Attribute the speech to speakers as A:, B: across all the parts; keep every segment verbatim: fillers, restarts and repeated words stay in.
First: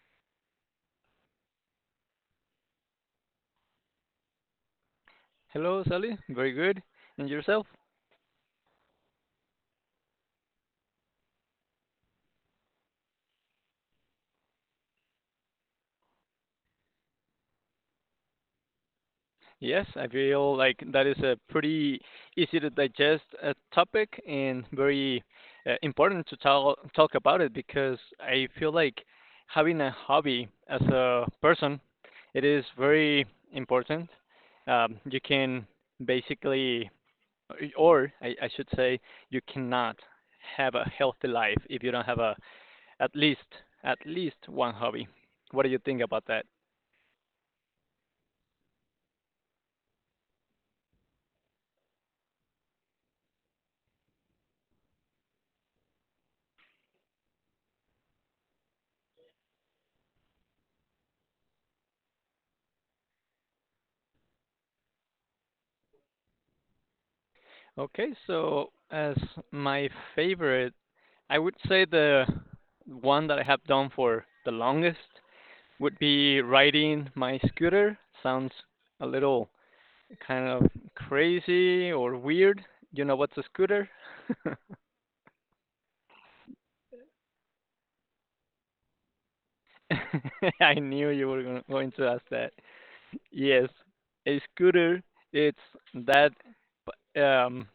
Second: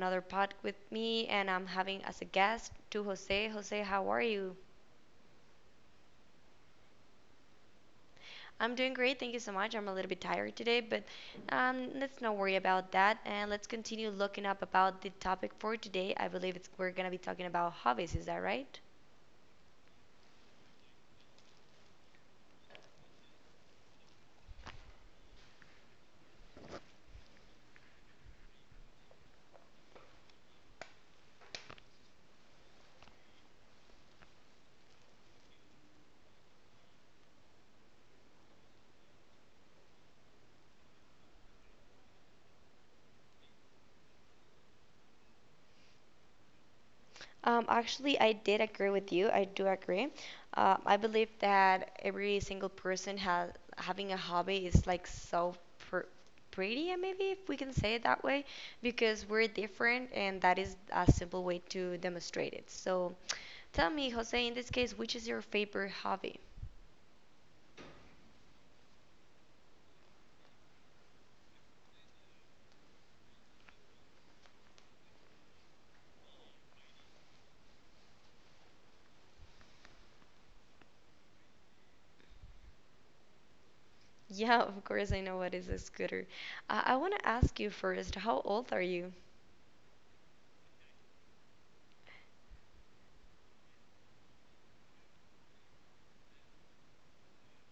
A: another pod with me, and I'm having as a guest to Jose. Jose, how are you?
B: Hello, Sally. Very good. And yourself?
A: I'm doing great, thank you so much. I'm a little bit tired today, but um, let's not worry about that and let's continue looking up about the topic for today. I believe it's we're gonna be talking about hobbies, is that right?
B: Yes, I feel like that is a pretty easy to digest uh, topic and very uh, important to talk talk about it because I feel like having a hobby as a person, it is very important. Um, you can basically, or I, I should say, you cannot have a healthy life if you don't have a at least at least one hobby. What do you think about that?
A: Um, actually, I did agree with you. I do agree. Uh, I believe that every single person has having a hobby is like so pr pretty, and maybe if we can say it that way, because we're different, and that is a simple way to demonstrate it. So, tell me, Jose, in this case, which is your favorite hobby?
B: Okay, so as my favorite, I would say the one that I have done for the longest would be riding my scooter. Sounds a little kind of crazy or weird. You know what's a scooter?
A: Yeah, of course, I know what is a scooter. Uh, I want to ask you first, how old are you?
B: I knew you were gonna- going to ask that. Yes, a scooter. It's that um,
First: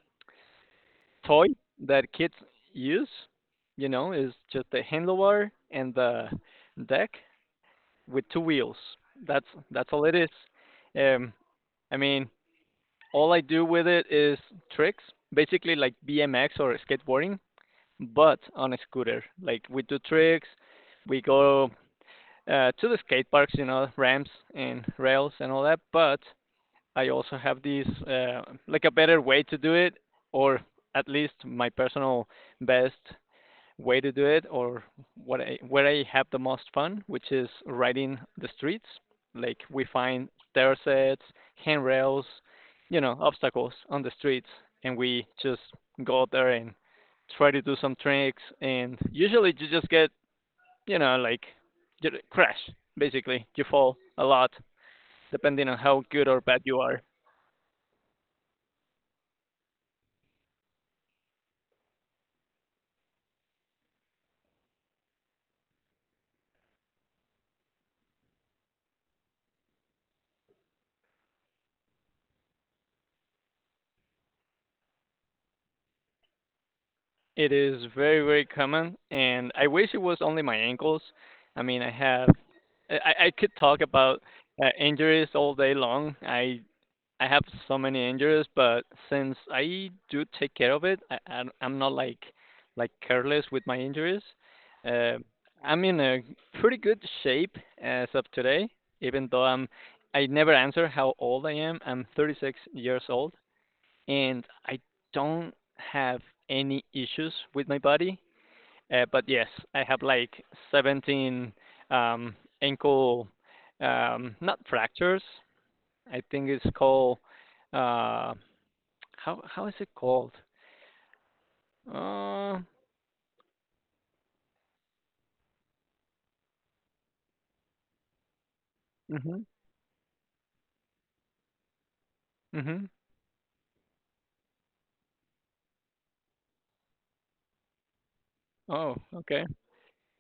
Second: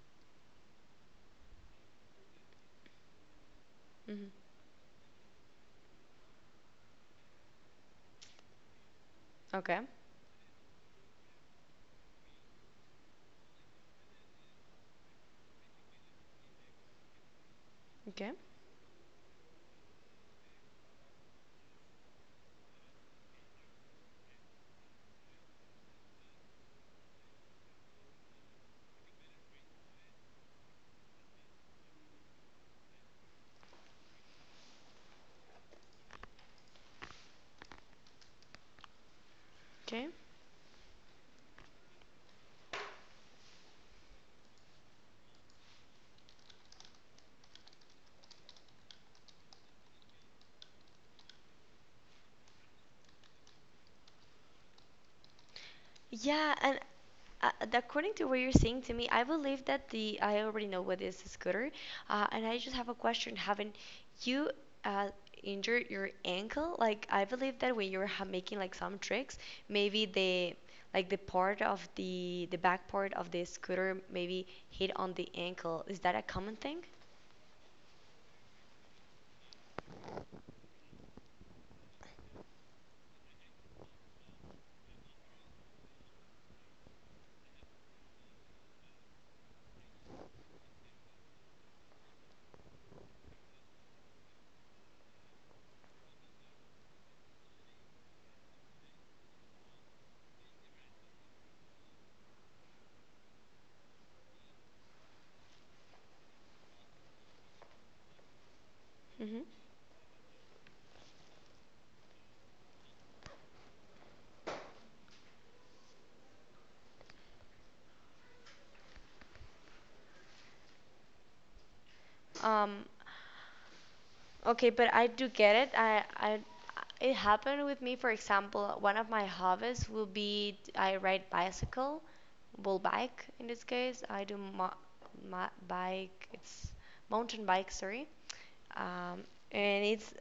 B: toy that kids use, you know,
A: hmm
B: is just the handlebar and the deck with two wheels. That's
A: Okay.
B: that's all it is. Um, I mean, all I do with it is tricks, basically like B M X or skateboarding,
A: Okay.
B: but on a scooter. Like we do tricks, we go uh, to the skate parks, you know, ramps and rails and all that. But I also have these uh, like a better way to do it, or at least my personal best way to do it or what I, where I have the most fun, which is riding the streets. Like we
A: Okay.
B: find stair sets, handrails, you know, obstacles on the streets, and we just go out there and try to do some tricks. And usually you just get, you know, like you crash basically. You fall a lot, depending on how good or
A: Yeah,
B: bad
A: and
B: you are.
A: uh, according to what you're saying to me, I believe that the I already know what is a scooter, uh, and I just have a question. Haven't you, uh, injured your ankle? Like I believe that when you're ha- making like some tricks, maybe the like the part of the the back part of the scooter maybe hit on the ankle. Is that a common thing?
B: It is very, very common, and I wish it was only my ankles. I mean, I have, I, I could talk about uh, injuries all day long. I I have so many injuries, but since I do take care of it, I, I'm I'm not like like careless with my injuries. Uh, I'm in a pretty good shape as of today, even though I'm I never answer how old I am. I'm thirty-six years old, and I don't have any issues with my body. Uh, but
A: hmm
B: yes, I have like seventeen um, ankle, um, not fractures. I think it's called uh, how how is it called? Uh,
A: Um, Okay, but I do get it. I, I, it happened with me. For example, one of my
B: mhm,
A: hobbies will be I ride bicycle, well,
B: mhm.
A: bike in this case. I do mo ma bike. It's mountain bike, sorry.
B: Oh,
A: Um,
B: okay.
A: and it's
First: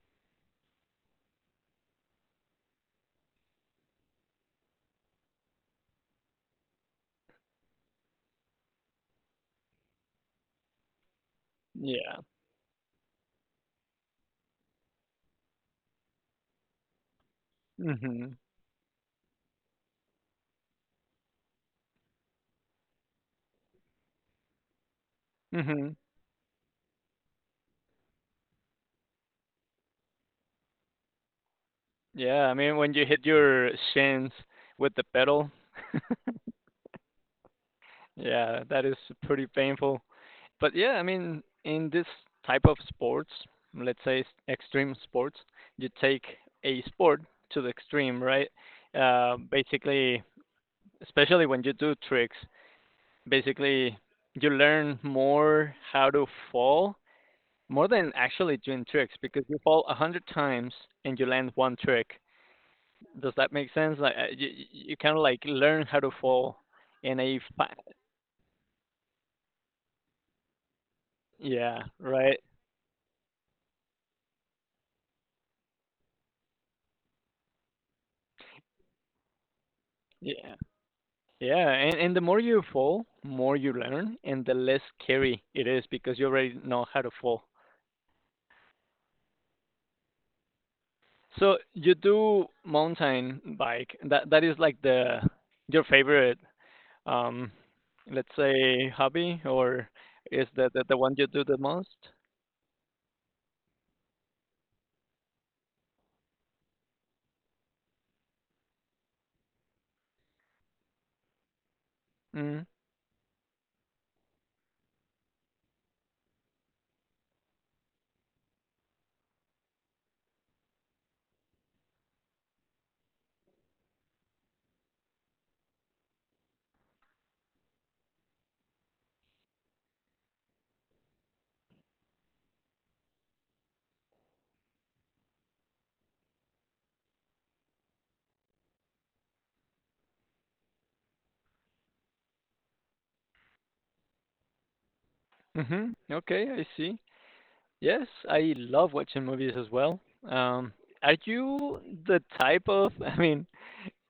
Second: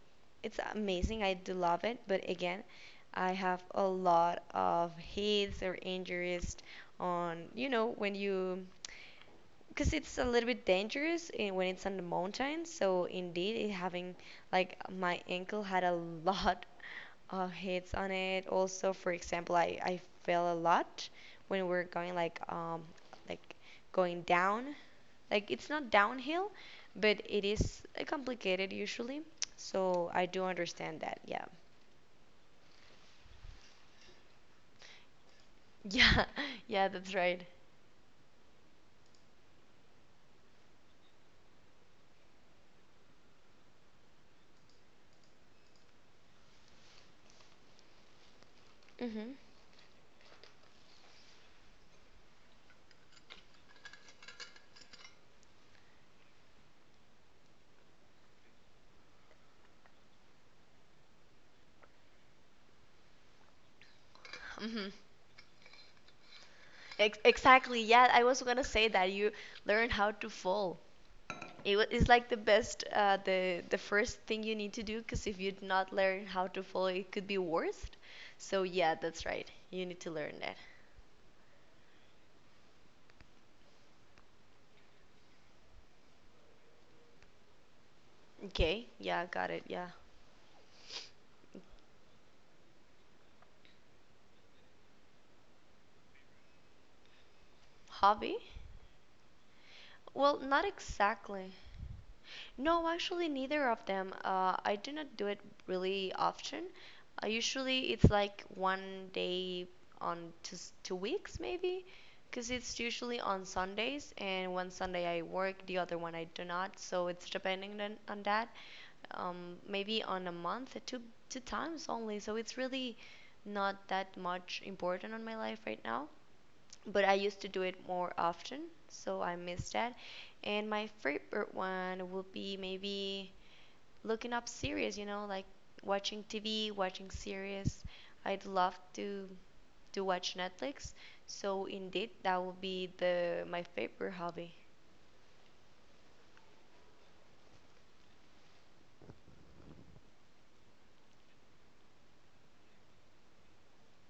A: it's amazing. I do love it. But again, I have a lot of hits or injuries on, you know, when you, because it's a little bit dangerous in, when it's on the
B: Yeah.
A: mountains. So indeed, it having like my ankle had a lot of hits on
B: Mhm,
A: it. Also, for example, I, I fell a lot when we're going like um like going down. Like it's not
B: mhm.
A: downhill, but it is uh, complicated usually. So I do understand that. Yeah.
B: Yeah. I mean, when you hit your shins with the pedal,
A: Yeah, yeah, that's right.
B: yeah, that is pretty painful. But yeah, I mean, in this type of sports, let's say s- extreme sports, you take a sport to the extreme, right? Uh,
A: Mhm.
B: basically, Especially when you do tricks, basically you learn more how to fall more than actually doing tricks because you fall a hundred times and you land one trick. Does that make sense? Like uh, you,
A: hmm
B: you kind of like learn how to fall in
A: Ex
B: a fa-
A: exactly. Yeah, I was gonna say that you learn how to fall. It
B: yeah,
A: wa- it's like
B: right?
A: the best, uh, the the first thing you need to do, because if you do not learn how to follow, it could be worst. So yeah, that's right. You need to learn
B: Yeah.
A: that.
B: Yeah, and, and the more you fall, more you learn, and the less scary it is because you already know how to fall.
A: Okay, yeah, got it. Yeah,
B: So you do mountain bike. That that is like the your favorite, um, let's
A: hobby?
B: say hobby, or
A: Well,
B: is
A: not
B: that the, the one you do
A: exactly.
B: the most?
A: No, actually, neither of them. Uh, I do not do it really often. Uh, usually, it's like one day on two, s- two weeks, maybe, because
B: Mm.
A: it's usually on Sundays, and one Sunday I work, the other one I do not. So it's depending on, on that. Um, maybe on a month, uh, two two times only. So it's really not that much important on my life right now, but I used to do it more often, so I miss that. And my favorite one would be maybe looking up series, you know, like watching T V, watching series. I'd love to to watch Netflix. So indeed, that would be the my favorite hobby.
B: Mhm. Okay, I see. Yes, I love watching movies as well. Um, are you the type of? I mean,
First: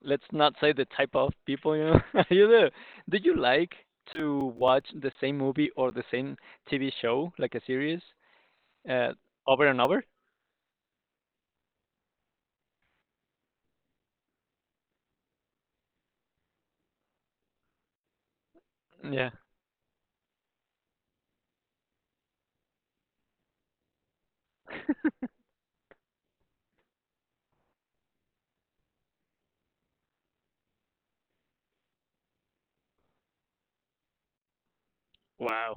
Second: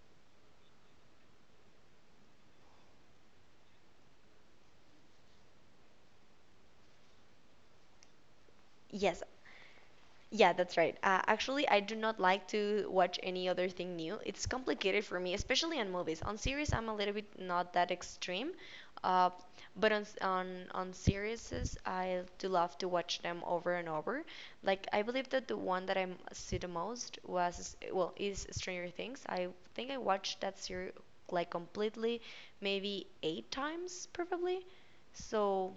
B: let's not say the type of people you know you do. Do you like to watch the same movie or the same T V show, like a series, uh,
A: Yes,
B: over and over?
A: yeah, that's right. Uh, actually, I do not like to watch any other thing new. It's complicated for me, especially on movies. On series, I'm a little bit not that extreme, uh,
B: Yeah.
A: but on s- on on series, I do love to watch them over and over. Like I believe that the one that I m- see the most was well is Stranger Things. I think I watched that series like completely, maybe eight times probably. So.
B: Wow.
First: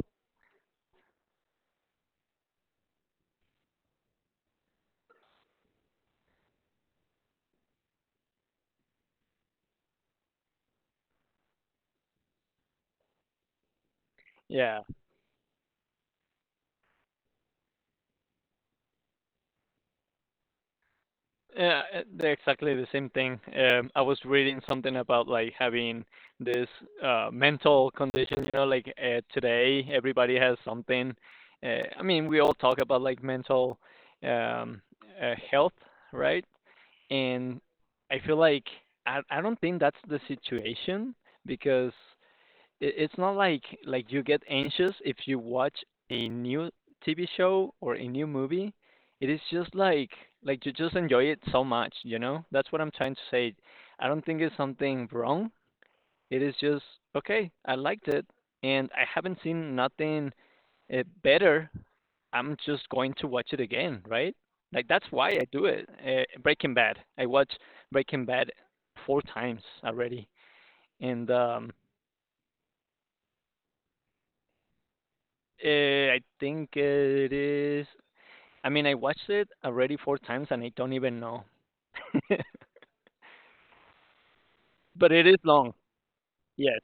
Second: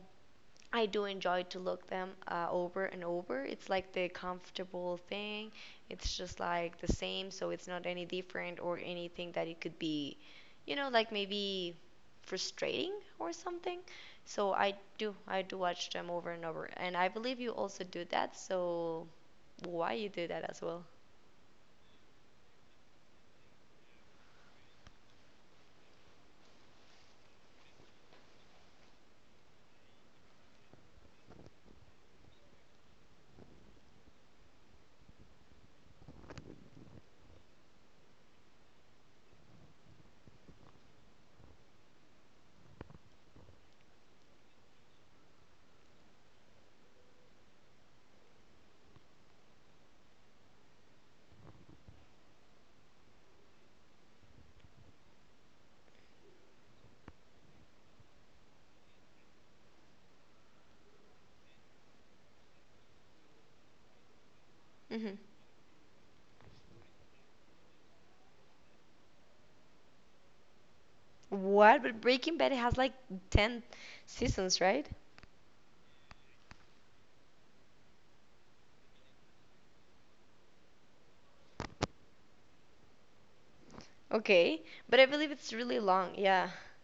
A: I do enjoy to look them uh, over and over. It's like the comfortable thing. It's just like the same, so it's not any different or anything that it could be, you know, like maybe frustrating or something. So I
B: Yeah.
A: do, I do watch them over and over, and I believe you also do that. So why you do that as well?
B: Yeah, uh, they're exactly the same thing. Um, I was reading something about like having this uh, mental condition, you know, like uh, today everybody has something. Uh, I mean, we all talk about like mental um, uh, health, right? And I feel like I I don't think that's the situation because it, it's not like like you get anxious if you watch a new T V show or a new movie. It is just like like you just enjoy it so much, you know? That's what I'm trying to say. I don't think it's something wrong. It is just okay, I liked it and I haven't seen nothing uh, better. I'm just going to watch it again, right? Like that's
A: hmm
B: why I do it. Uh, Breaking Bad. I watched Breaking Bad four times already, and um,
A: What? But Breaking Bad has like ten seasons, right?
B: uh, I think it is. I mean, I watched it already four times, and I don't even know.
A: Okay, but I
B: But it
A: believe
B: is
A: it's
B: long.
A: really long. Yeah.
B: Yes,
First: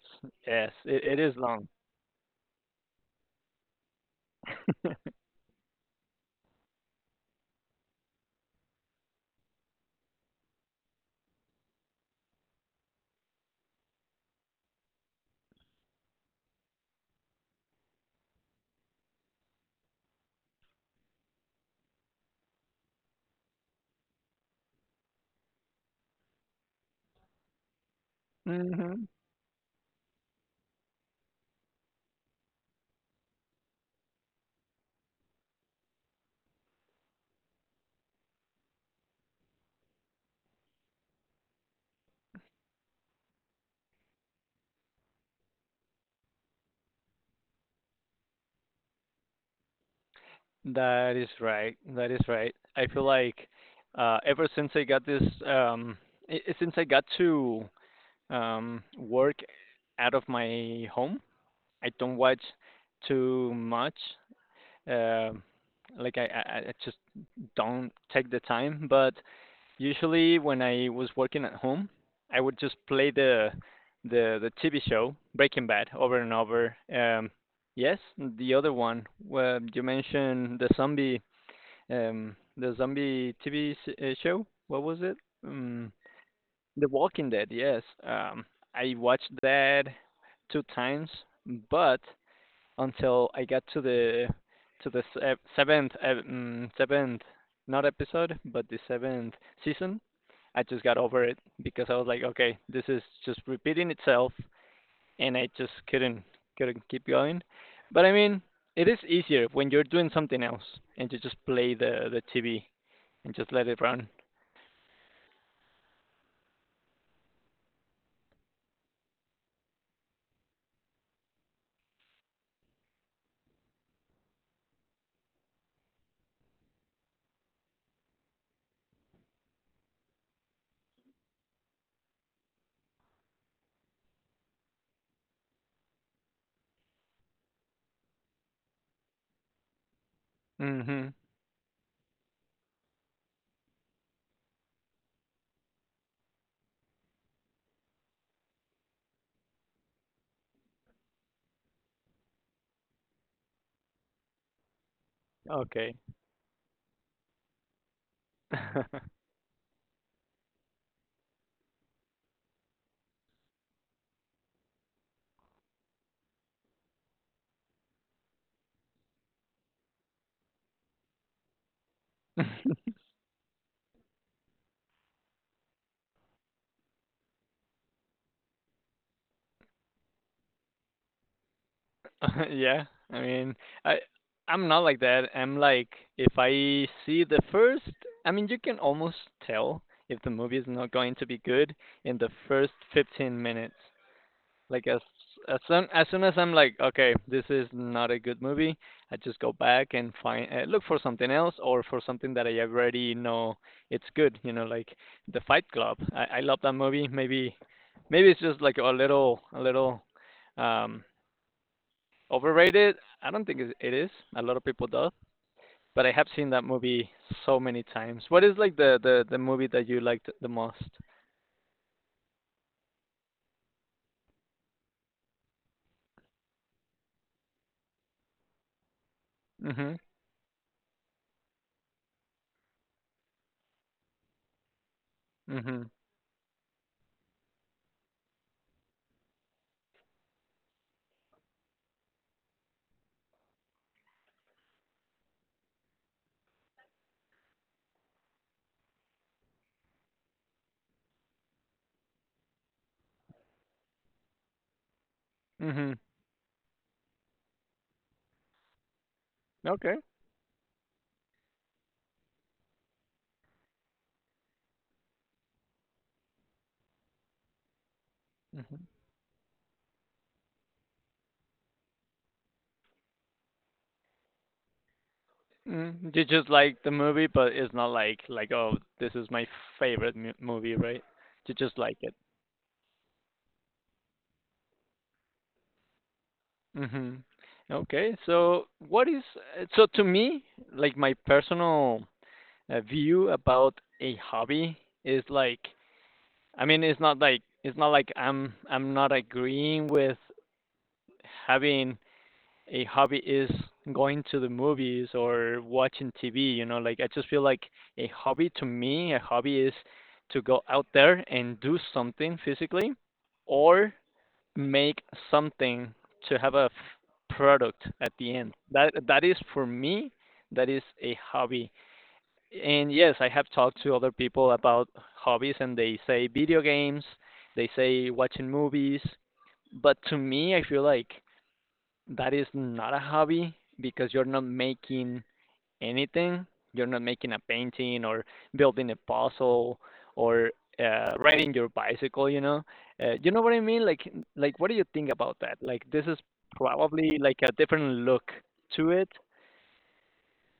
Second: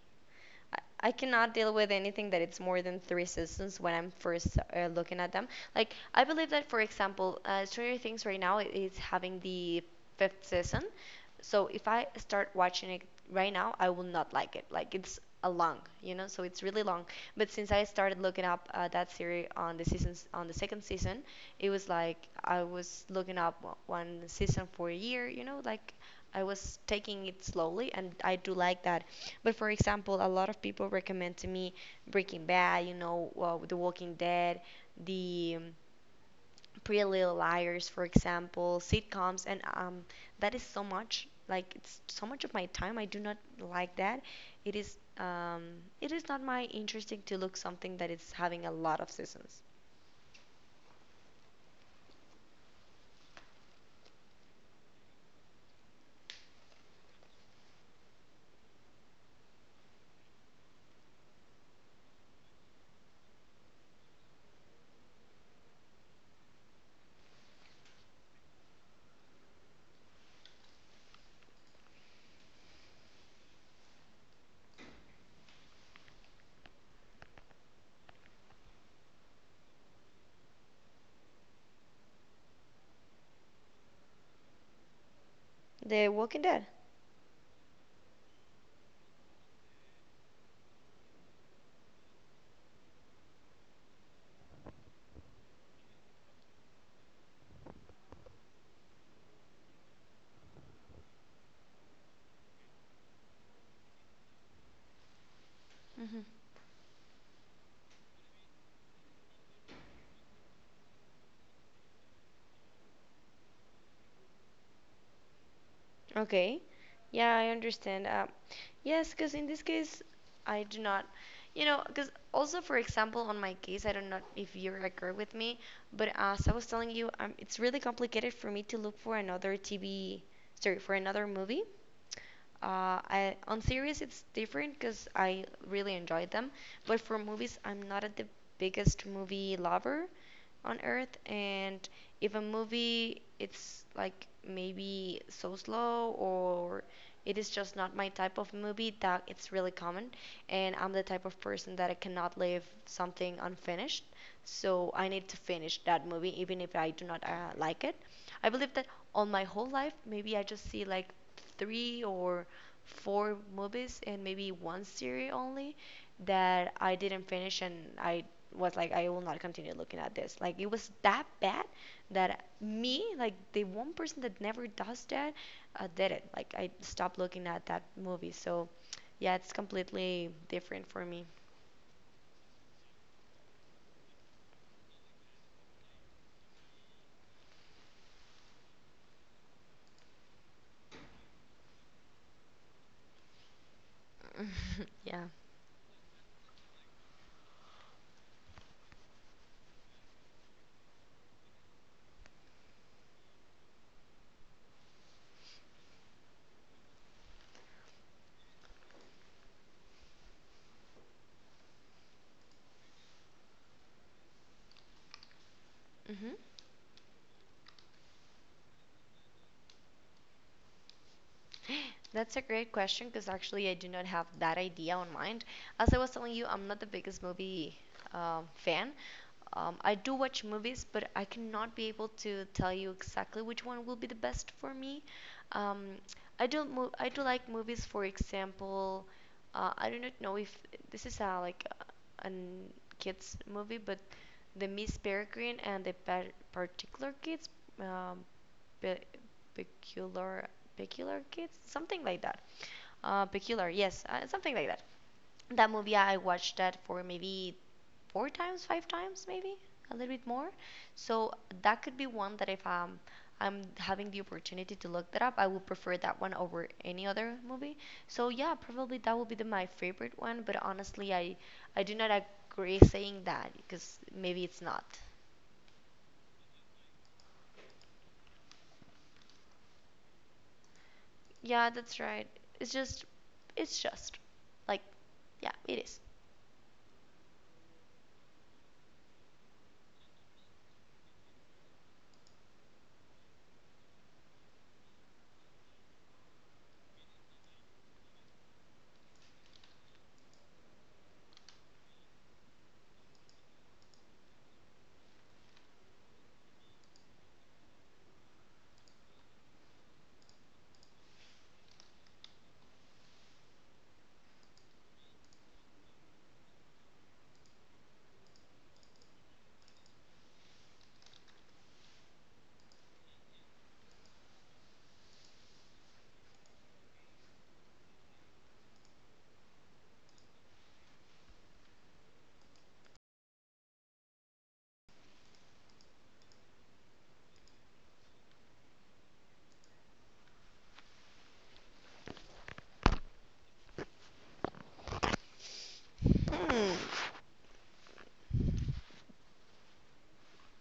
B: yes, it,
A: I
B: it is
A: cannot
B: long.
A: deal with anything that it's more than three seasons when I'm first uh, looking at them. Like I believe that, for example, uh, Stranger Things right now is having the fifth season, so if I start watching it right now, I will not like it. Like it's a long, you know, so it's really long. But since I started looking up uh, that series on the seasons on the second season, it was like I was looking up one season for a year, you know, like I was taking it slowly, and I do like that.
B: Mhm.
A: But for example, a lot of people recommend to me Breaking Bad, you know, uh, The Walking Dead, the um, Pretty Little Liars, for example, sitcoms, and um, that is so much. Like it's so much of my time. I do not like that. It is um, it is not my interesting to look something that is having a lot of seasons.
B: That is right. That is right. I feel like uh, ever since I got this, um, i- since I got to um, work out of my home. I don't watch too much. Um like I, I, I just don't take the time. But usually when I was working at home, I would just play the the the T V show Breaking Bad over and over. Um, yes, the other one where you mentioned the zombie um, the zombie T V uh, show. What was it? Um,
A: The Walking Dead.
B: the Walking Dead, yes. Um, I watched that two times, but until I got to the to the se- seventh ep- mm, seventh not episode, but the seventh season, I just got over it because I was like, okay, this is just repeating itself, and I just couldn't
A: hmm
B: couldn't keep going. But I mean, it is easier when you're doing something else and you just play the the T V and just let it run.
A: Okay. Yeah, I understand. Uh, yes, because in this case, I do not. You know, because also, for example, on my case, I don't know if you agree with me, but as I was telling you, um, it's really complicated for me to look for another T V, sorry, for another movie. Uh, I, on series, it's different because I really enjoy them, but for movies, I'm not a, the biggest movie lover on
B: Mhm.
A: earth, and if a movie it's like maybe so slow or it is just not my type of movie that it's really common, and I'm the type of person that I cannot leave something unfinished, so I need to finish
B: Okay.
A: that movie even if I do not uh, like it. I believe that on my whole life maybe I just see like three or four movies and maybe one series only that I didn't finish, and I was like I will not continue looking at this. Like it was that bad that me, like the one person that never does that, uh, did it. Like I stopped looking at that movie. So yeah, it's completely different for me.
B: Yeah, I mean, I I'm not like that. I'm like if I see the first, I mean, you can almost tell if the movie is not going to be good in the first fifteen minutes. Like as
A: Yeah.
B: as soon as soon as I'm like, okay, this is not a good movie, I just go back and find uh, look for something else or for something that I already know it's good. You know, like The Fight Club. I I love that movie. Maybe maybe it's just like a little a little um Overrated? I don't think it is. A lot of people do, but I have
A: Mhm.
B: seen that movie so many times. What is like the the the movie that you liked the most?
A: That's a great question because actually I do not have that idea on mind. As I was telling you, I'm not the biggest movie um, fan. Um, I
B: Mhm.
A: do watch movies, but I cannot be able to tell you exactly which one will be the best for me.
B: Mhm.
A: Um, I do mo- I do like movies. For example, uh, I do not know if this is a like a an kids movie, but the Miss Peregrine and the par- Particular Kids, um, Pe- peculiar, peculiar kids, something like that. Uh, peculiar, yes, uh, something like that. That
B: Mhm.
A: movie I watched that for maybe four times, five times, maybe a
B: Okay.
A: little bit more. So that could be one that if um, I'm having the opportunity to look that up, I would prefer that one over any other movie. So yeah,
B: Mhm.
A: probably that would be the, my favorite one. But honestly, I I do not agree saying that because maybe it's not.
B: Mm, you just like the movie, but it's not like like oh, this is my favorite mu movie, right? You
A: Yeah,
B: just like
A: that's
B: it.
A: right. It's just, it's just, like, yeah, it is.
B: Mhm. Okay. So what is uh, so to me, like my personal uh, view about a hobby is like I mean, it's not like it's not like I'm I'm not agreeing with having a hobby is going to the movies or watching T V, you know, like I just feel like a hobby to me, a hobby is to go out there and do something physically or make something to have a f- product at the end. That that is for me, that is a hobby. And yes, I have talked to other people about hobbies, and they say video games, they say watching movies, but to me, I feel like that is not a hobby because you're not making anything. You're not making a painting or building a puzzle or uh, riding your bicycle. You know, uh, you know what I mean? Like, like, what do you think about that? Like, this is
A: Hmm,
B: probably like a different look to it.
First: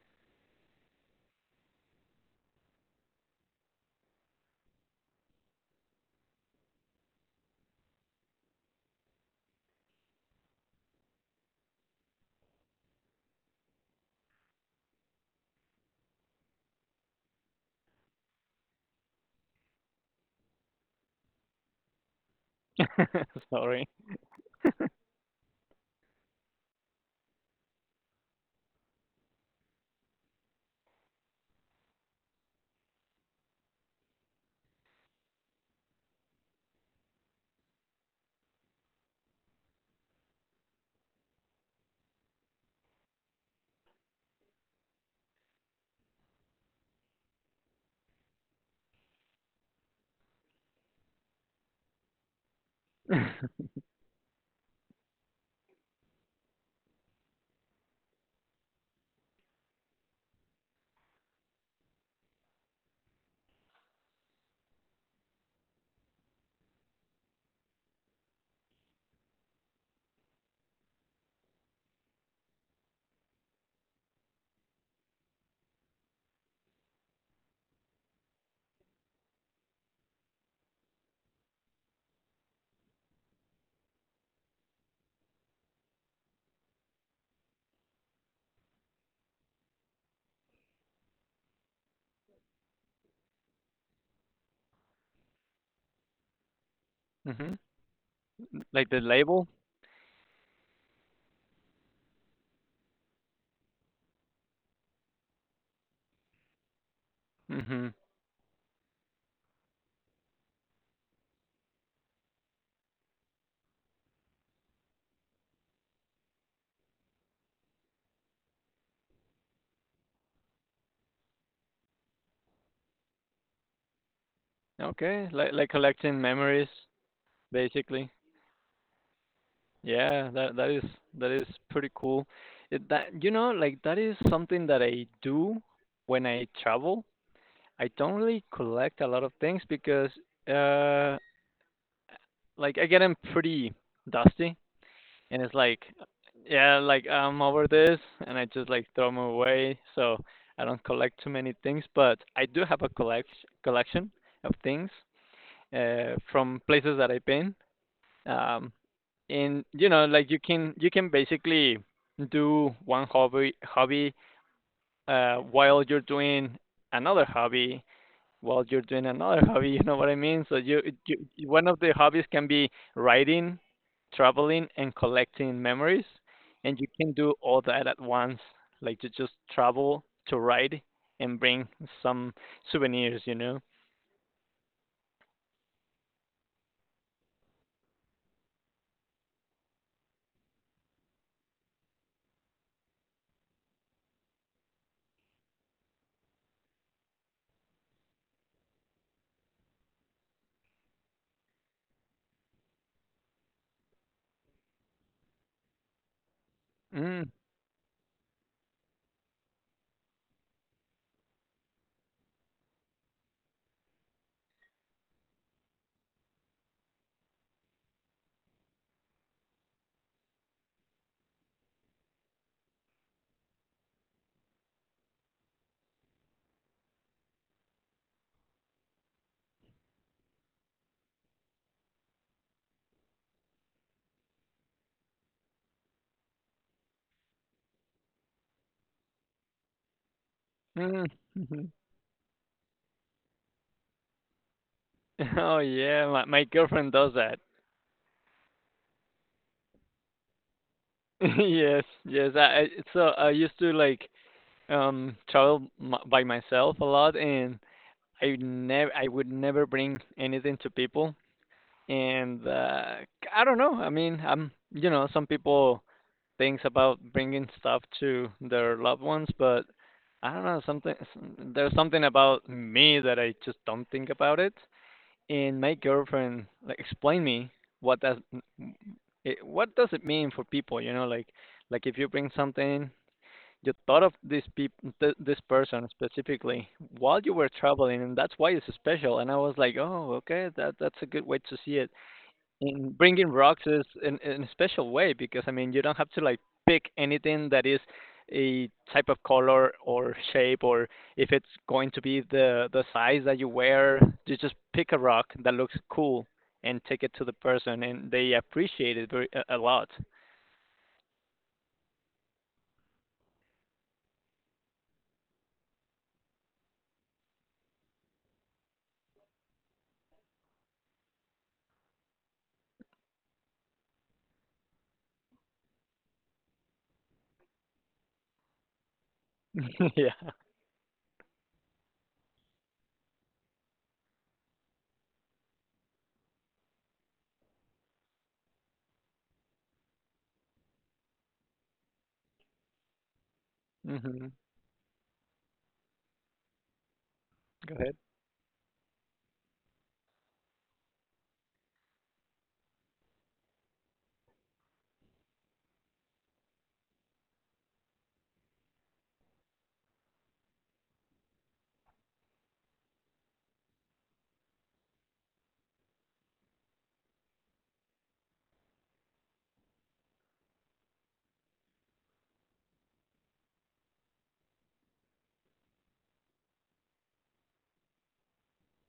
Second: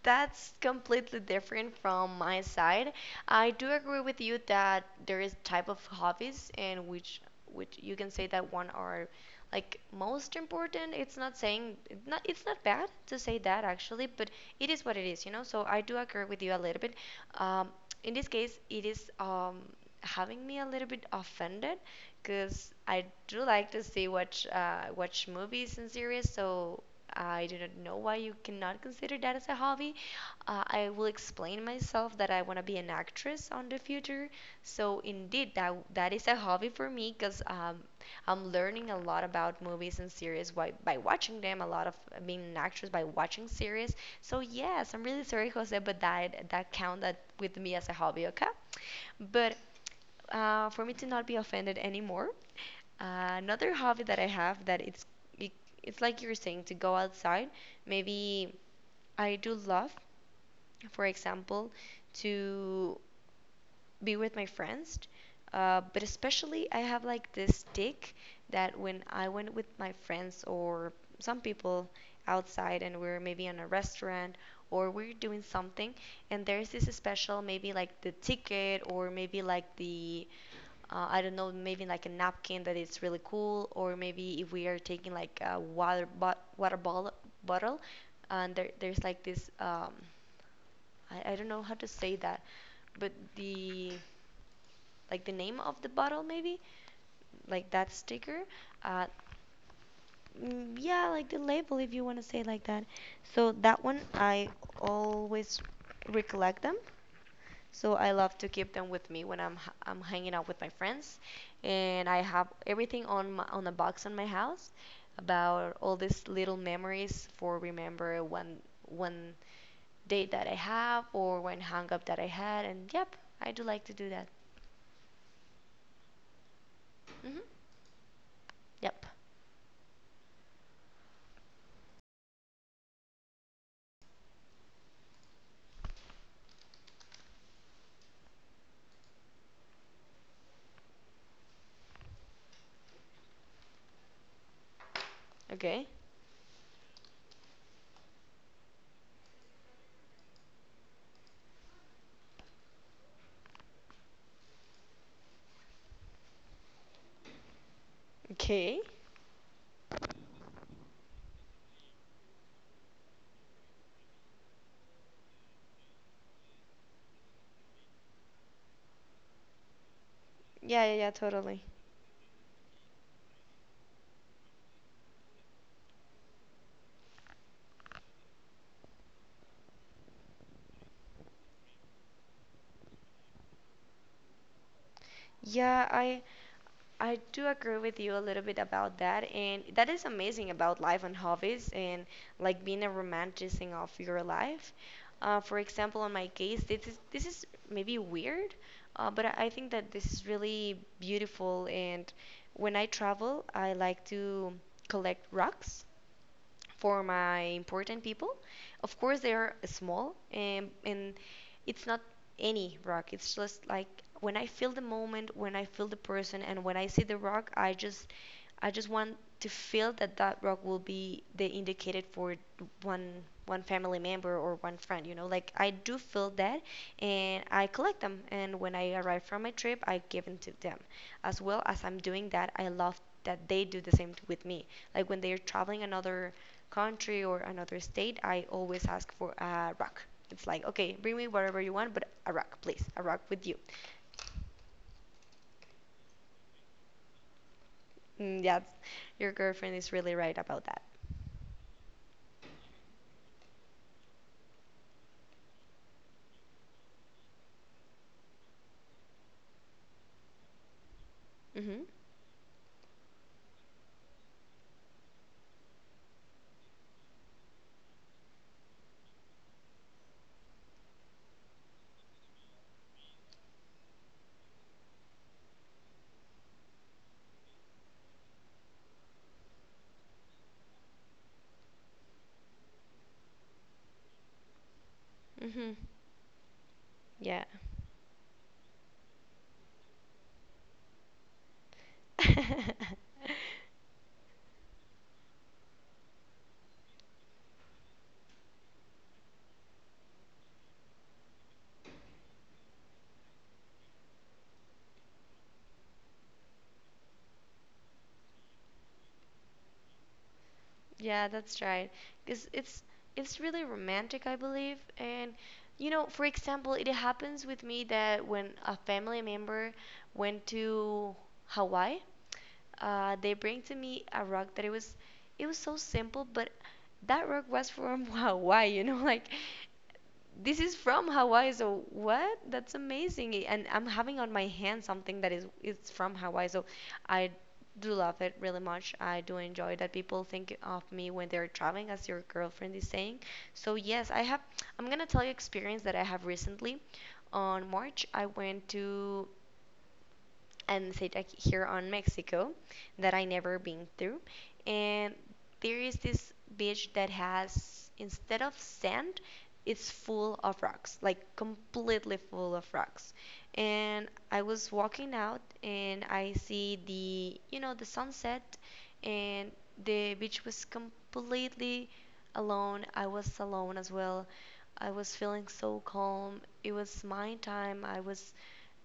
A: that's completely different from my side. I do agree with you that there is type of hobbies in which which you can say that one are like most important. It's not saying not it's not bad to say that actually, but it is what it is, you know. So I do agree with you a little bit. Um, in this case, it is um having me a little bit offended because I do like to
B: Sorry.
A: see watch uh, watch movies and series. So I do not know why you cannot consider that as a hobby. Uh, I will explain myself that I want to be an actress on the future. So indeed, that that is a hobby for me because um, I'm learning a lot about movies and series by, by watching them. A lot of uh, being an actress by watching series. So yes, I'm really sorry, Jose, but that that count that with me as a hobby, okay? But uh, for me to not be offended anymore. Uh, another hobby that I have that it's it, it's like you're saying to go outside. Maybe I do love, for example, to be with my friends. Uh, but especially I have like this stick that when I went with my friends or some people outside and we're maybe in a restaurant or we're doing something, and there's this special, maybe like the ticket or maybe like the uh, I don't know, maybe like a napkin that is really cool, or maybe if we are taking like a water bot water bottle bottle, and there there's like this um, I, I don't know how to say that, but the like the name of the bottle maybe,
B: Hmm.
A: like that sticker,
B: Like the
A: uh,
B: label.
A: mm, yeah, like the label if you want to say like that. So that one I always recollect them.
B: Mm-hmm.
A: So I love to keep them with me when I'm h- I'm hanging out with my friends, and I have everything on my, on a box in my house about all these little memories for remember one one date that I have or one hang up that I had, and yep, I do like to do that.
B: Okay, like like collecting memories,
A: Hmm.
B: basically.
A: Yep.
B: Yeah, that that is that is pretty cool. It, that you know, like that is something that I do when I travel. I don't really collect a lot of things because uh like I get them pretty dusty and it's like
A: Okay.
B: yeah, like I'm over this and I just like throw them away. So I don't collect too many things, but I do have a collect collection of things uh from places that I've been. Um,
A: Okay.
B: and you know like you can you can basically do one hobby hobby uh while you're doing another hobby while you're doing another hobby, you know what I mean? So you,
A: Yeah, yeah, yeah,
B: you one
A: totally.
B: of the hobbies can be writing, traveling and collecting memories, and you can do all that at once, like to just travel, to ride and bring some souvenirs, you know.
A: Yeah, I I do agree with you a little bit about that, and that is amazing about life and hobbies and like being a romanticizing of your life. Uh, for example, in my case, this is this is maybe weird, uh, but I I think that this is really beautiful. And when I travel, I like to collect rocks for
B: Mm,
A: my important people. Of course, they are small, and, and it's not any rock. It's just like when I feel the moment, when I feel the person, and when I see the rock, I just, I just want to feel that that rock will be the indicated for one one family member or one friend. You know, like I do feel that, and I collect them. And when I arrive from my trip, I give them to them. As well as I'm doing that, I love that they do the same with me. Like when they are traveling another country or another state, I always ask for a rock. It's like, okay,
B: mm.
A: bring me whatever you want, but a rock, please, a rock with you.
B: Oh yeah, my, my girlfriend does that.
A: Mm, yeah, your girlfriend is really right about that.
B: Yes, yes. I, I So I used to like um travel m- by myself a lot, and I never I would never bring anything to people.
A: Mhm.
B: And uh, I don't know. I mean, I'm you know some people thinks about bringing stuff to their loved ones, but I don't know something. s- There's something about me that I just don't think about it, and my girlfriend like explained me what does it, what does it mean for people, you know, like like if you bring something you thought of this peop th- this
A: Mhm.
B: person specifically while you
A: Yeah.
B: were traveling, and that's why it's special. And I was like, oh okay, that that's a good way to see it. And bringing rocks is in, in a special way, because I mean you don't have to like pick anything that is a type of color or shape or if it's going to be the the size that you wear. You just pick a rock that looks cool and take it to the person, and they appreciate it very, a, a lot.
A: Yeah, that's right. 'Cause it's it's really romantic, I believe. And you know, for example, it happens with me that when a family member went to Hawaii, uh, they bring to me a rug that it was it was so simple, but that rug was from Hawaii, you know, like,
B: Yeah.
A: this is from Hawaii. So what, that's amazing. I- and I'm having on my hand something that is it's from Hawaii. So I do love it really much. I do enjoy that people think of me when they're traveling, as your girlfriend is saying. So yes, i
B: Hmm.
A: have I'm gonna tell you experience that I have recently. On
B: Go ahead.
A: March I went to, and say ac- here on Mexico, that I never been through. And there is this beach that has, instead of sand, it's full of rocks, like completely full of rocks. And I was walking out, and I see the you know the sunset, and the beach was completely alone. I was alone as well. I was feeling so calm. It was my time. I was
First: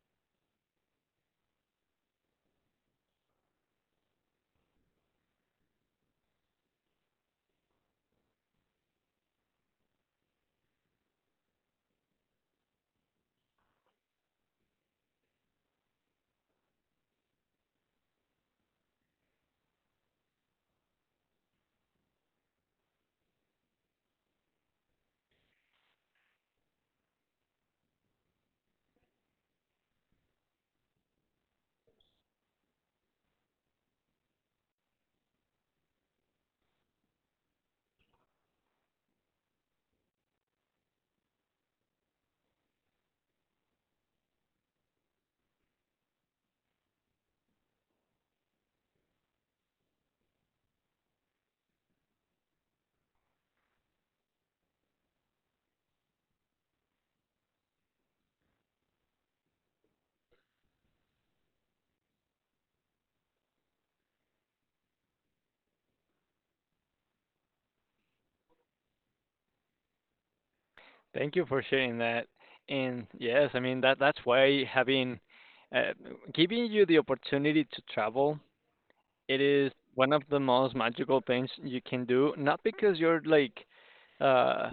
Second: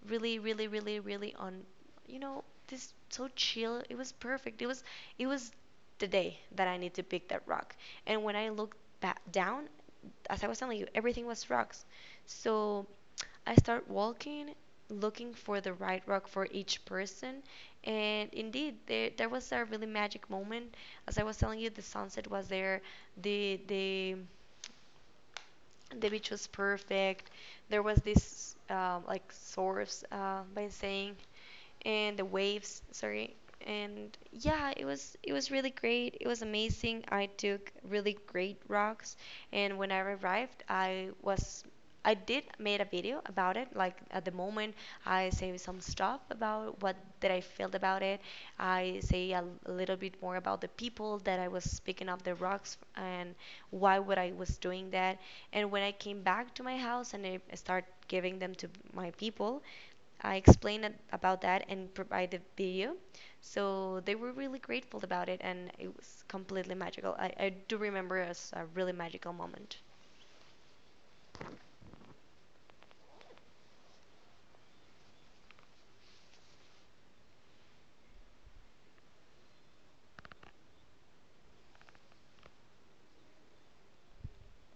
A: really really really really on, you know this so chill, it was perfect, it was it was the day that I need to pick that rock. And when I looked back down, as I was telling you, everything was rocks. So I start walking, looking for the right rock for each person, and indeed there, there was a really magic moment. As I was telling you, the sunset was there, the the the beach was perfect. There was this um, like source uh, by saying, and the waves, sorry. And yeah, it was it was really great. It was amazing. I took really great rocks, and when I arrived, I was I did made a video about it. Like at the moment, I say some stuff about what that I felt about it. I say a a little bit more about the people that I was picking up the rocks, and why what I was doing that. And when I came back to my house and I start giving them to my people, I explained it- about that and provided video. So they were really grateful about it, and it was completely magical. I, I do remember it as a really magical moment.
B: Thank you for sharing that. And yes, I mean that that's why having uh, giving you the opportunity to travel, it is one of the most magical things you can do. Not because you're like, uh,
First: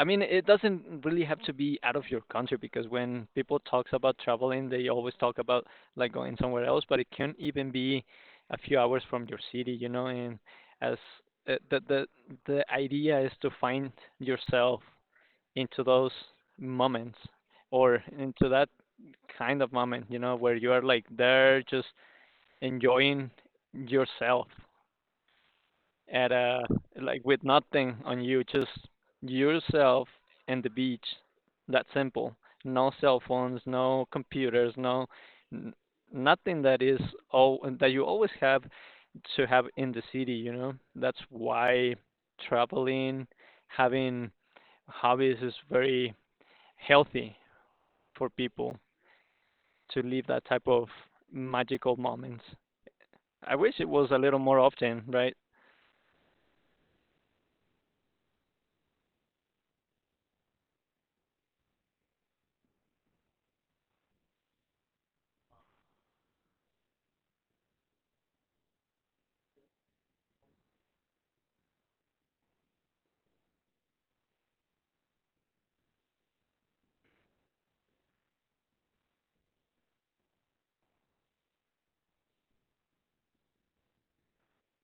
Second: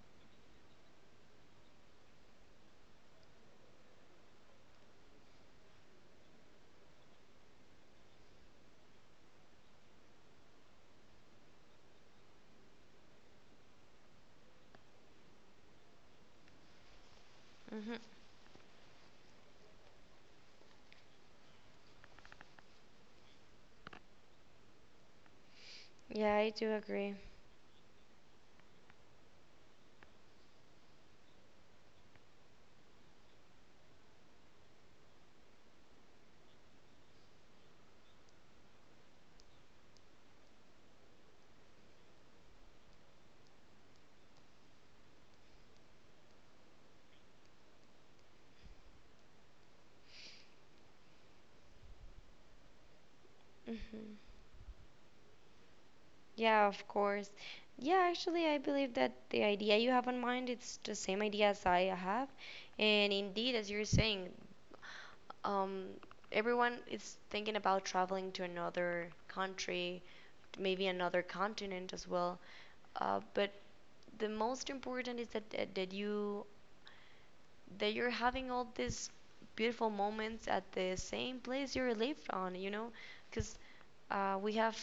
B: I mean, it doesn't really have to be out of your country, because when people talks about traveling, they always talk about like going somewhere else, but it can even be a few hours from your city, you know. And as uh, the the the idea is to find yourself into those moments,
A: Hmm.
B: or into that kind of moment, you know, where you are like there just enjoying yourself at
A: Yeah, I
B: a
A: do agree.
B: like with nothing on you, just yourself and the beach. That simple. No cell phones, no computers, no n- nothing that is all that you always have to have in the city, you know. That's why traveling, having hobbies is very healthy for people to live that type of magical moments. I wish it was a
A: Hmm.
B: little more often, right?
A: Yeah, of course. Yeah, actually, I believe that the idea you have in mind it's the same idea as I have, and indeed, as you're saying, um, everyone is thinking about traveling to another country, maybe another continent as well. Uh, but the most important is that, that that you that you're having all these beautiful moments at the same place you live on, you know, because uh, we have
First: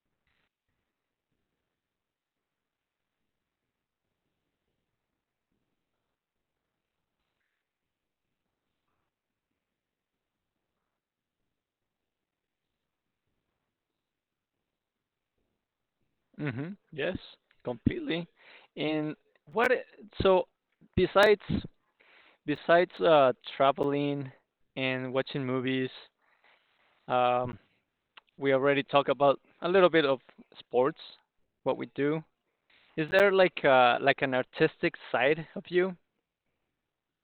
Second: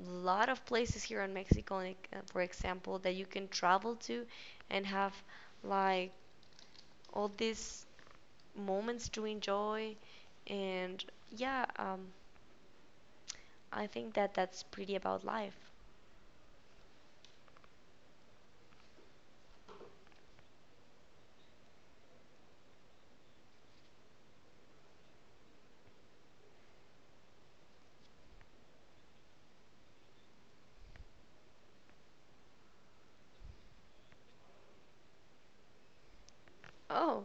A: lot of places here in Mexico, like, uh, for example, that you can travel to and have like all these moments to enjoy. And yeah, um, I think that that's pretty about life.
B: Mm-hmm. Yes, completely. And what? i- So besides besides uh, traveling and watching movies, um, we already talked about a little bit of sports, what we do. Is there like uh like an artistic side of you?
A: Oh,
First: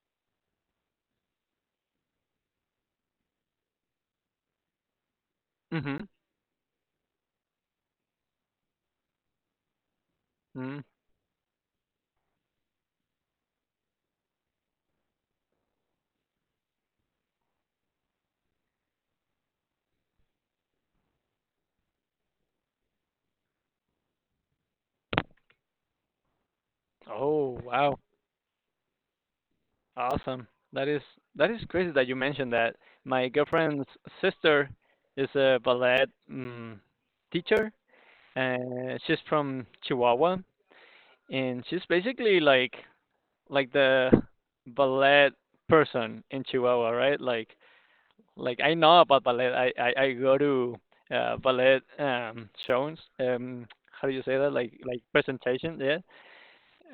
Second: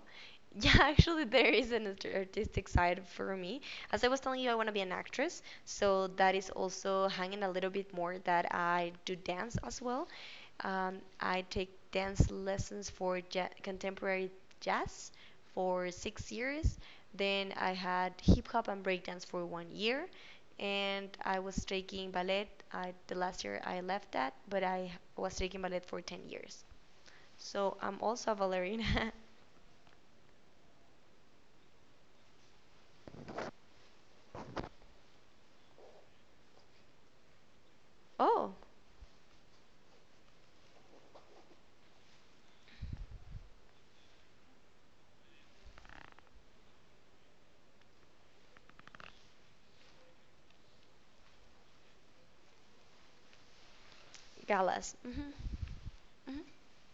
A: yeah, actually, there is an art- artistic side for me. As I was telling you, I want to be an actress,
B: Mm-hmm.
A: so that is also hanging a little bit more that I do dance as well.
B: Mm.
A: Um, I take dance lessons for ja contemporary jazz for six years. Then I had hip hop and breakdance for one year, and I was taking ballet. I, the last year I left that, but I was taking ballet for ten years.
B: Oh
A: So I'm
B: wow,
A: also a ballerina.
B: awesome. That is that is crazy that you mentioned that. My girlfriend's sister is a ballet mm, teacher.
A: Oh,
B: Uh, she's from Chihuahua, and she's basically like like the ballet person in Chihuahua, right? Like like I know about ballet. I I, I go to uh, ballet um, shows. Um, how do you say that? Like
A: galas.
B: like
A: Hmm.
B: presentation, yeah.
A: Hmm.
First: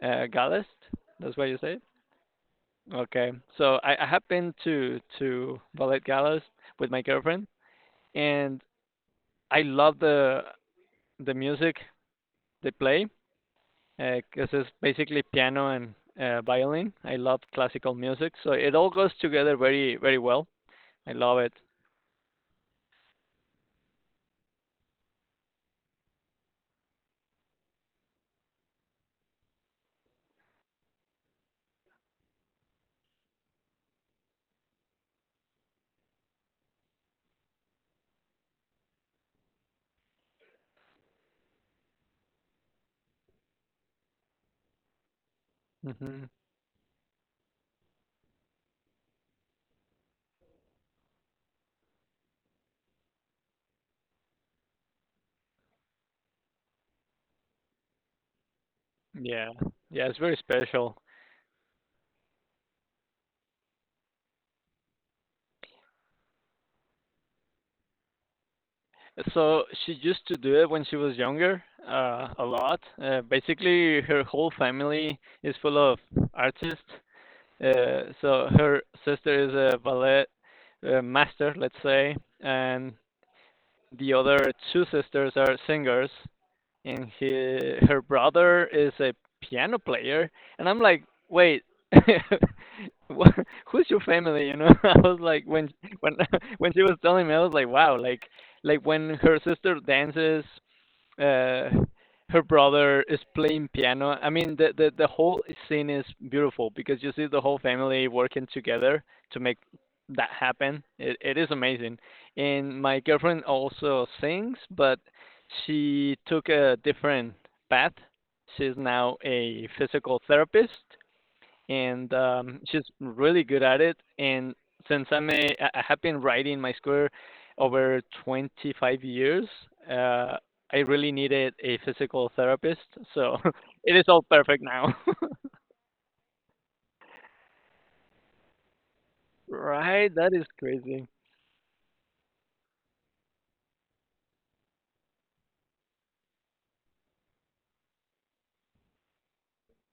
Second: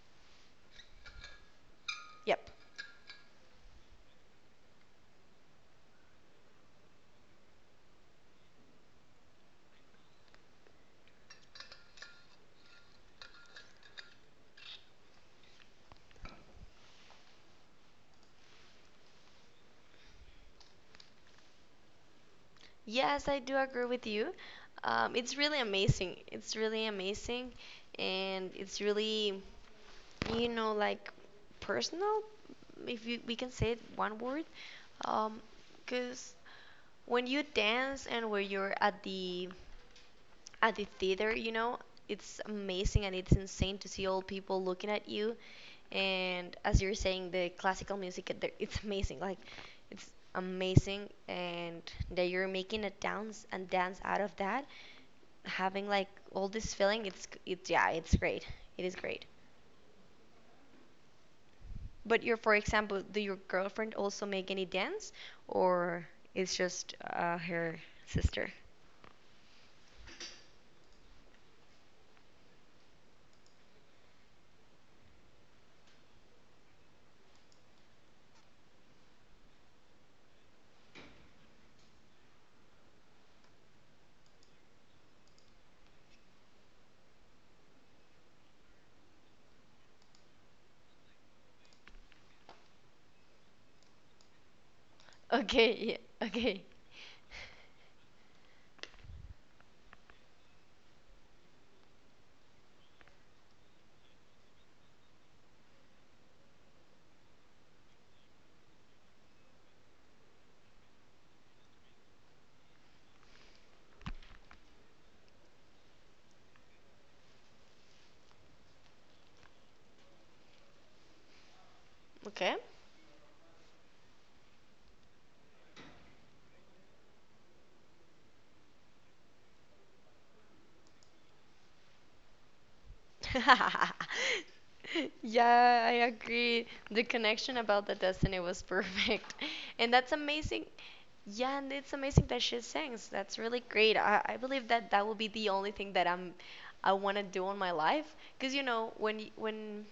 B: Uh, galas. That's what you say.
A: Yep.
B: Okay. So I, I have been to to ballet galas with my girlfriend, and I love the the music they play, because it's basically piano and uh, violin. I love classical music, so it all goes together very, very well. I love it.
A: Yes, I do agree with you. Um, it's really amazing. It's really amazing, and it's really, you know, like personal, if you, we can say it one word, um, because when you dance and when you're at the at the theater, you know, it's amazing, and it's insane to see all people looking at you.
B: Hmm.
A: And as you're saying, the classical music, it- there- it's amazing. Like, it's amazing, and that you're making a dance and dance out of that, having like all this feeling. It's it's yeah, it's great. It is great.
B: Yeah, yeah, it's very special.
A: But your, for example, do your girlfriend also make any dance, or it's just uh, her sister?
B: So she used to do it when she was younger, uh, a lot. Uh, basically, her whole family is full of artists. Uh, so her sister is a ballet uh, master, let's say, and the other two sisters are singers. And he her brother is a piano player, and I'm like, wait. What, who's your family? You know. I was like when
A: Okay, yeah,
B: when
A: okay,
B: when she was telling me, I was like, wow. like like when her sister dances, uh, her brother is playing piano. I mean, the, the the whole scene is beautiful, because you see the whole family working together to make that happen. It it is amazing. And my girlfriend also sings, but she took a different path. She's now a physical therapist, and
A: okay.
B: um, she's really good at it. And since I'm a, I have been riding my scooter over twenty-five years, uh, I really needed a physical therapist. So it is all perfect now.
A: Yeah, I agree. The connection about the destiny was perfect. And that's
B: Right? That is
A: amazing.
B: crazy.
A: Yeah, and it's amazing that she sings. That's really great. I, I believe that that will be the only thing that I'm I want to do in my life, because you know when y- when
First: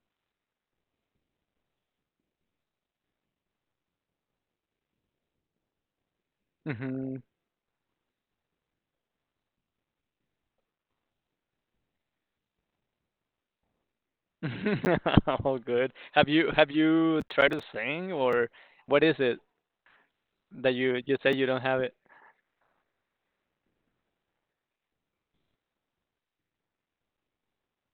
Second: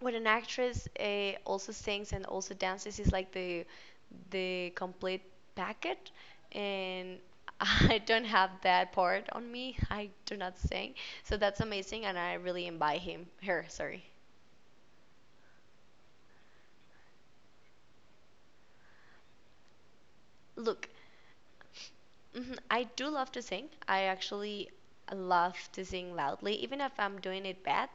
A: when an actress uh, also sings and also dances is like the the complete package.
B: Hmm.
A: And I don't have that part on me, I do not sing. So that's amazing, and I really admire him, her, sorry.
B: All good. Have you have you tried to sing, or what is it that
A: Look.
B: you you say you don't have it?
A: Hmm. I do love to sing. I actually love to sing loudly, even if I'm doing it bad.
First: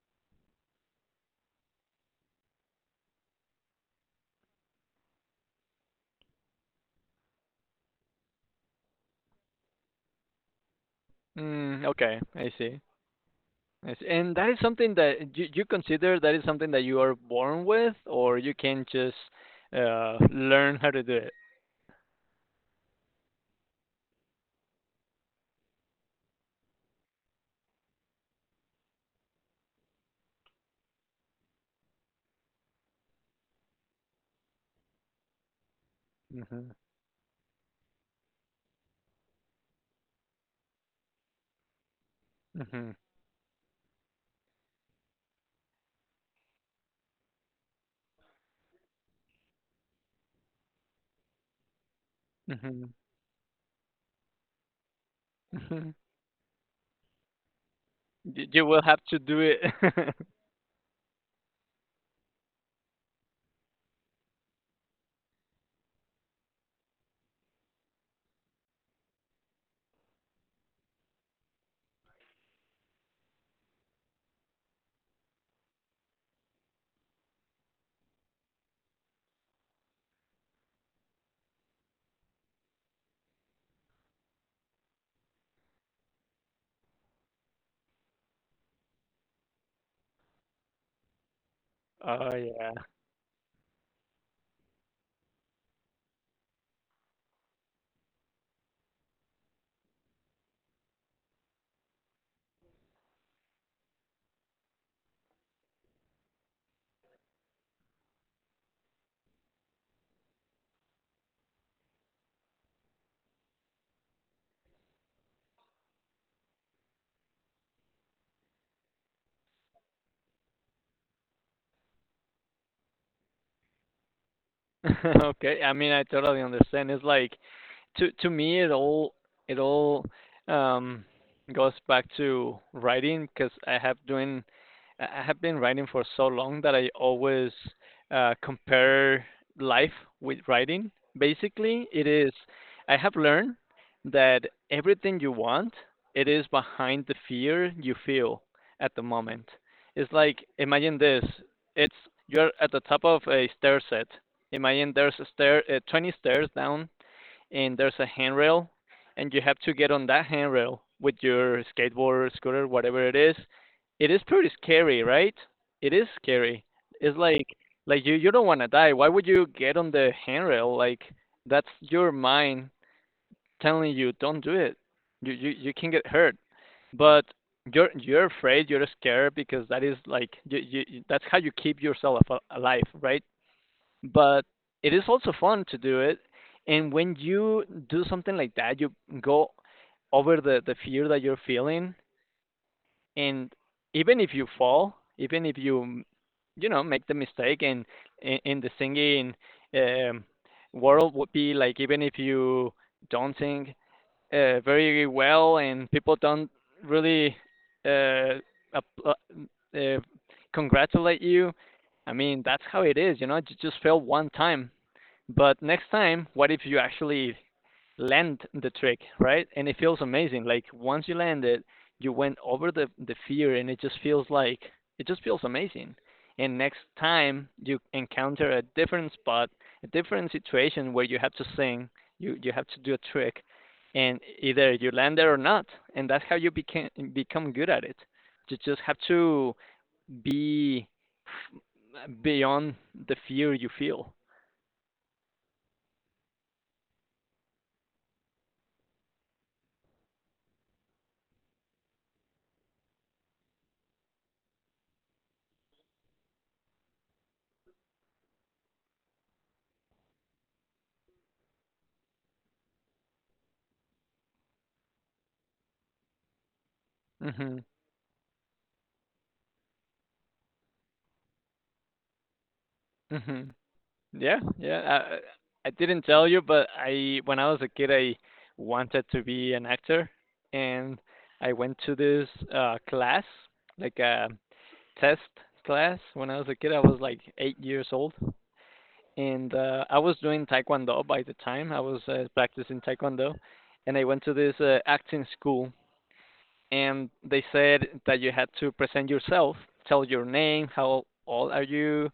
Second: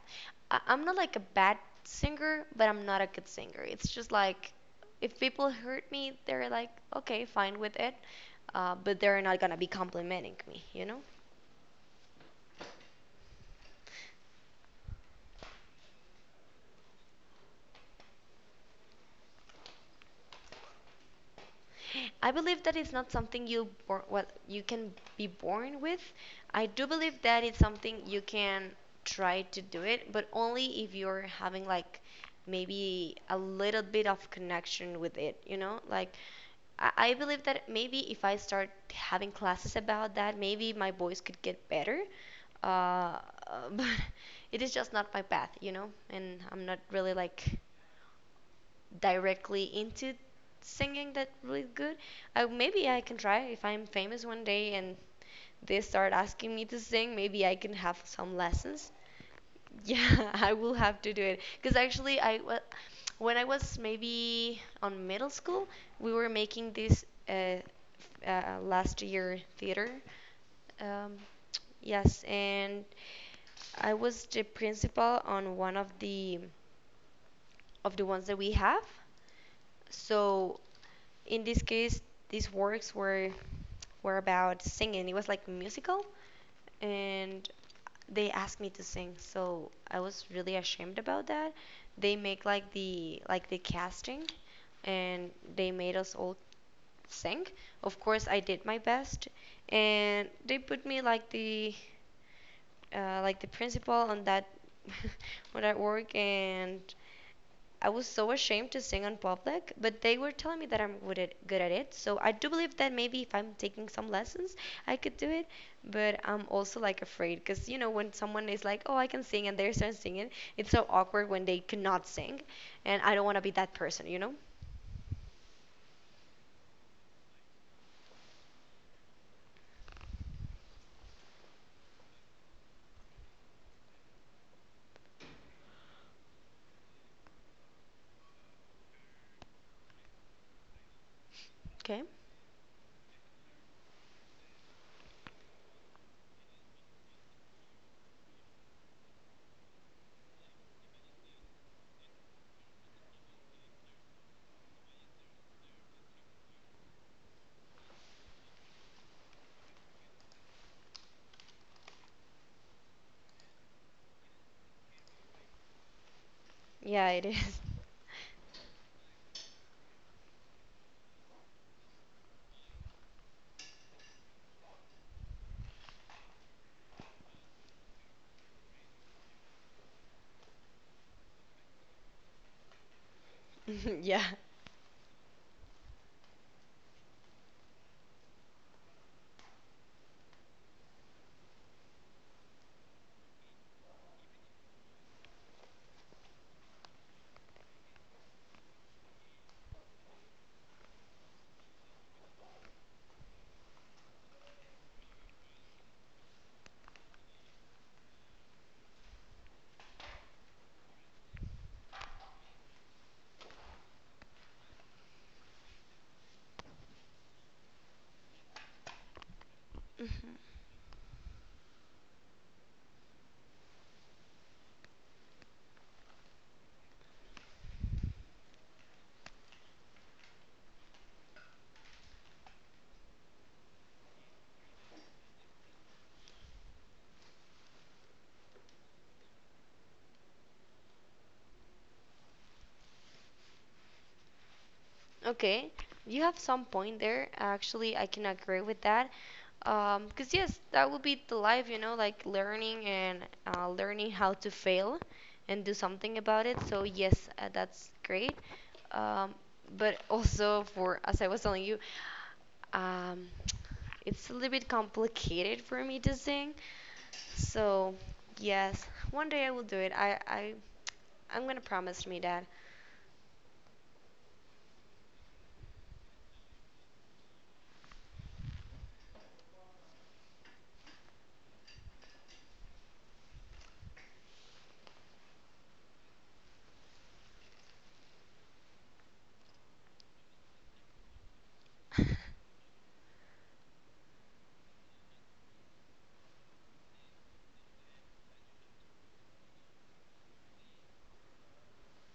A: I- I'm not like a bad singer, but I'm not a good singer. It's just like, if people hurt me, they're like, okay, fine with it, uh, but they're not gonna be complimenting me, you know?
B: Mm, okay, I see. Yes, and that is something that you, you consider that is something that you are born with, or you can just uh, learn how to do it.
A: I believe that it's not something you bor- well, you can be born with. I do believe that it's something you can try to do it, but only if you're having like maybe a little bit of connection with it, you know? Like,
B: Mhm,
A: I, I believe that maybe if I start having classes about that, maybe my voice could get better.
B: mhm,
A: Uh, but it is just not my path, you know? And I'm not really like directly into singing that really good. Uh, maybe
B: mhm,
A: I can try if I'm famous one day and they
B: mhm.
A: start asking me to sing. Maybe I can have some
B: You you will
A: lessons.
B: have to do it.
A: Yeah, I will have to do it. Because actually, I wa- when I was maybe on middle school, we were making this uh, f- uh, last year theater. Um, yes, and I was the principal on one of the of the ones that we have. So in this case, these works were were about singing. It was like musical, and they asked me to sing, so I was really ashamed about that. They
B: Oh
A: make like
B: yeah.
A: the like the casting, and they made us all sing. Of course I did my best, and they put me like the uh, like the principal on that on that work, and I was so ashamed to sing in public, but they were telling me that I'm good at, good at it. So I do believe that maybe if I'm taking some lessons, I could do it. But I'm also like afraid because, you know, when someone is like, oh, I can sing, and they start singing, it's so awkward when they cannot sing. And I don't want to be that person, you know?
B: Okay. I mean, I totally understand. It's like to to me it all it all um goes back to writing, because I have doing I have been writing for so long that I always uh, compare life with writing. Basically,
A: Okay.
B: it is I have learned that everything you want, it is behind the fear you feel at the moment. It's like imagine this: it's you're at the top of a stair set. Imagine there's a stair, uh, twenty stairs down, and there's a handrail, and you have to get on that handrail with your skateboard, scooter, whatever it is. It is pretty scary, right? It is scary.
A: Yeah,
B: It's
A: it
B: like
A: is.
B: like you you don't want to die. Why would you get on the handrail? Like that's your mind telling you, don't do it. You you you can get hurt, but you're you're afraid, you're scared, because that is like you, you that's how you keep yourself alive, right?
A: Yeah.
B: But it is also fun to do it. And when you do something like that, you go over the, the fear that you're feeling. And even if you fall, even if you, you know, make the mistake, and in, in the singing um, world would be like, even if you don't sing uh, very well and people don't really uh, apl- uh, uh, congratulate you, I mean, that's how it is, you know. You just fail one time, but next time, what if you actually land the trick, right? And it feels
A: Mhm.
B: amazing. Like once you land it, you went over the the fear, and it just feels like it just feels amazing. And next time you encounter a different spot, a different situation where you have to sing, you you have to do a trick, and either you land there or not, and that's how you became become good at it. You just have to be beyond the fear you feel.
A: Okay, you have some point there. Actually, I can agree with that. Um, Cause yes, that would be the life, you know, like learning and uh, learning how to fail and do something about it. So yes, uh, that's great. Um, but also for, as I was telling you, um, it's a little bit complicated for me to sing.
B: Hmm.
A: So yes, one day I will do it. I I I'm gonna promise me that.
B: Mhm. Yeah, yeah. I, I I didn't tell you, but I when I was a kid, I wanted to be an actor, and I went to this uh class, like a test class. When I was a kid, I was like eight years old, and uh, I was doing taekwondo by the time. I was uh, practicing taekwondo, and I went to this uh, acting school, and they said that you had to present yourself, tell your name, how old are you,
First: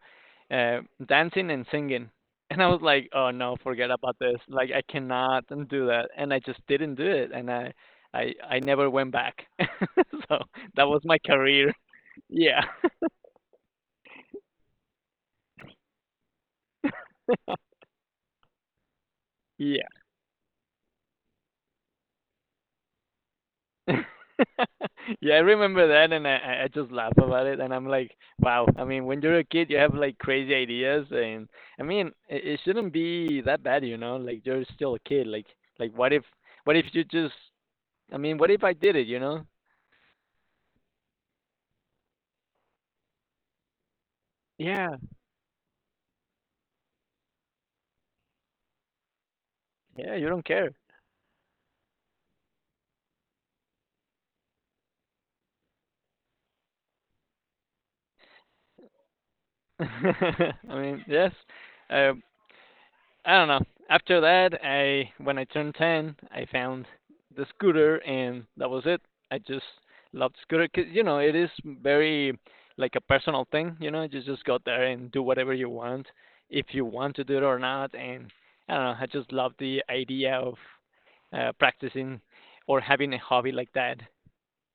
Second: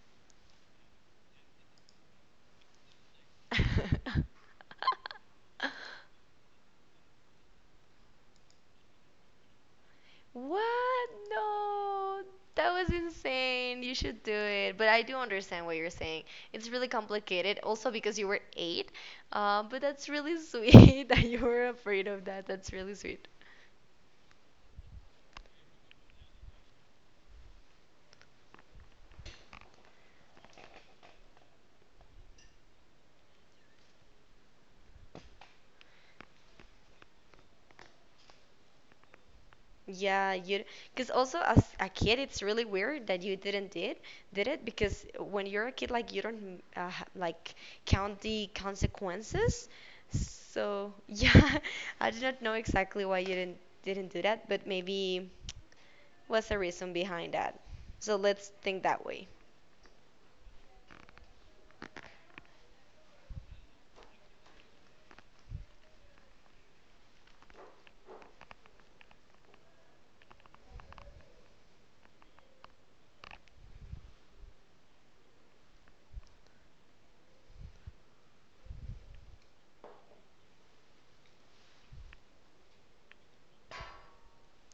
B: uh, dancing and singing. And I was like, oh no, forget about this. Like I cannot do that. And I just didn't do it. And I, I, I never went back. So that was
A: What?
B: my career.
A: No,
B: Yeah.
A: that was insane. You should do it. But I do understand what you're saying. It's really complicated, also because you were eight. Uh, but
B: Yeah.
A: that's really sweet that you were afraid of that. That's really sweet.
B: Yeah, I remember that, and I, I just laugh about it, and I'm like, wow. I mean, when you're a kid, you have like crazy ideas. And I mean, it, it shouldn't be that bad, you know. Like you're still a kid. Like, like what if, what if you just? I mean, what if I did it? You know?
A: Yeah, you, because also as a kid it's really weird that you didn't did did it,
B: Yeah,
A: because when you're a kid like you don't uh, ha- like count the consequences.
B: yeah. You don't care.
A: So yeah, I do not know exactly why you didn't didn't do that, but maybe what's the reason behind that? So let's think that way.
B: I mean, yes. Uh, I don't know. After that, I when I turned ten, I found the scooter, and that was it. I just loved scooter, because you know it is very like a personal thing. You know, you just go there and do whatever you want, if you want to do it or not. And I don't know. I just love the idea of uh, practicing or having a hobby like that.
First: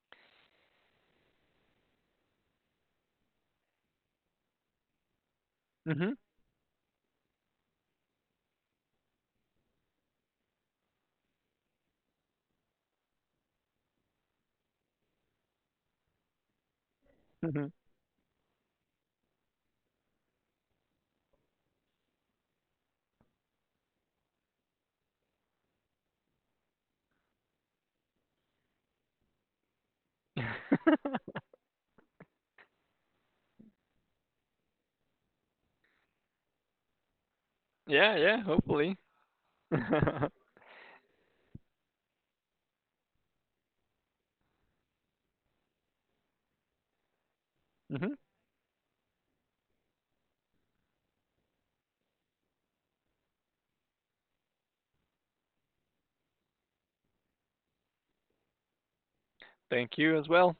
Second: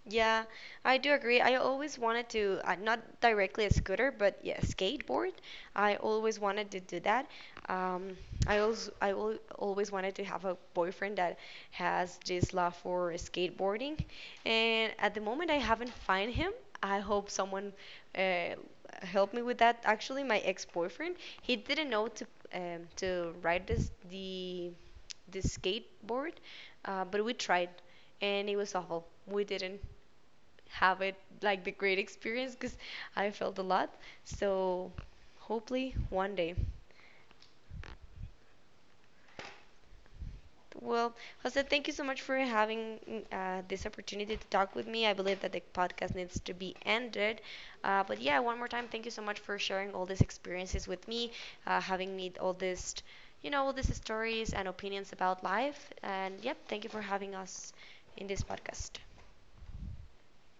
A: Yeah, I do agree. I always wanted to, uh, not directly a scooter, but yeah, skateboard. I
B: Mhm.
A: always wanted to do that. Um, I also I al always wanted to have a boyfriend that has this love for skateboarding, and at the moment I haven't find him. I hope
B: Mhm.
A: someone uh, helped me with that. Actually, my ex-boyfriend, he didn't know to um, to ride this the the skateboard, uh, but we tried, and it was awful. We didn't have it like the great experience because I felt a lot. So hopefully one day.
B: Yeah, yeah. Hopefully.
A: Well, Jose, thank you so much for having uh, this opportunity to talk with me. I believe that the podcast needs to be ended. Uh,
B: Mhm.
A: but yeah, one more time, thank you so much for sharing all these experiences with me, uh, having me all this, you know, all these stories and opinions about life. And yep, thank you for having us in this podcast.
B: Thank you as well.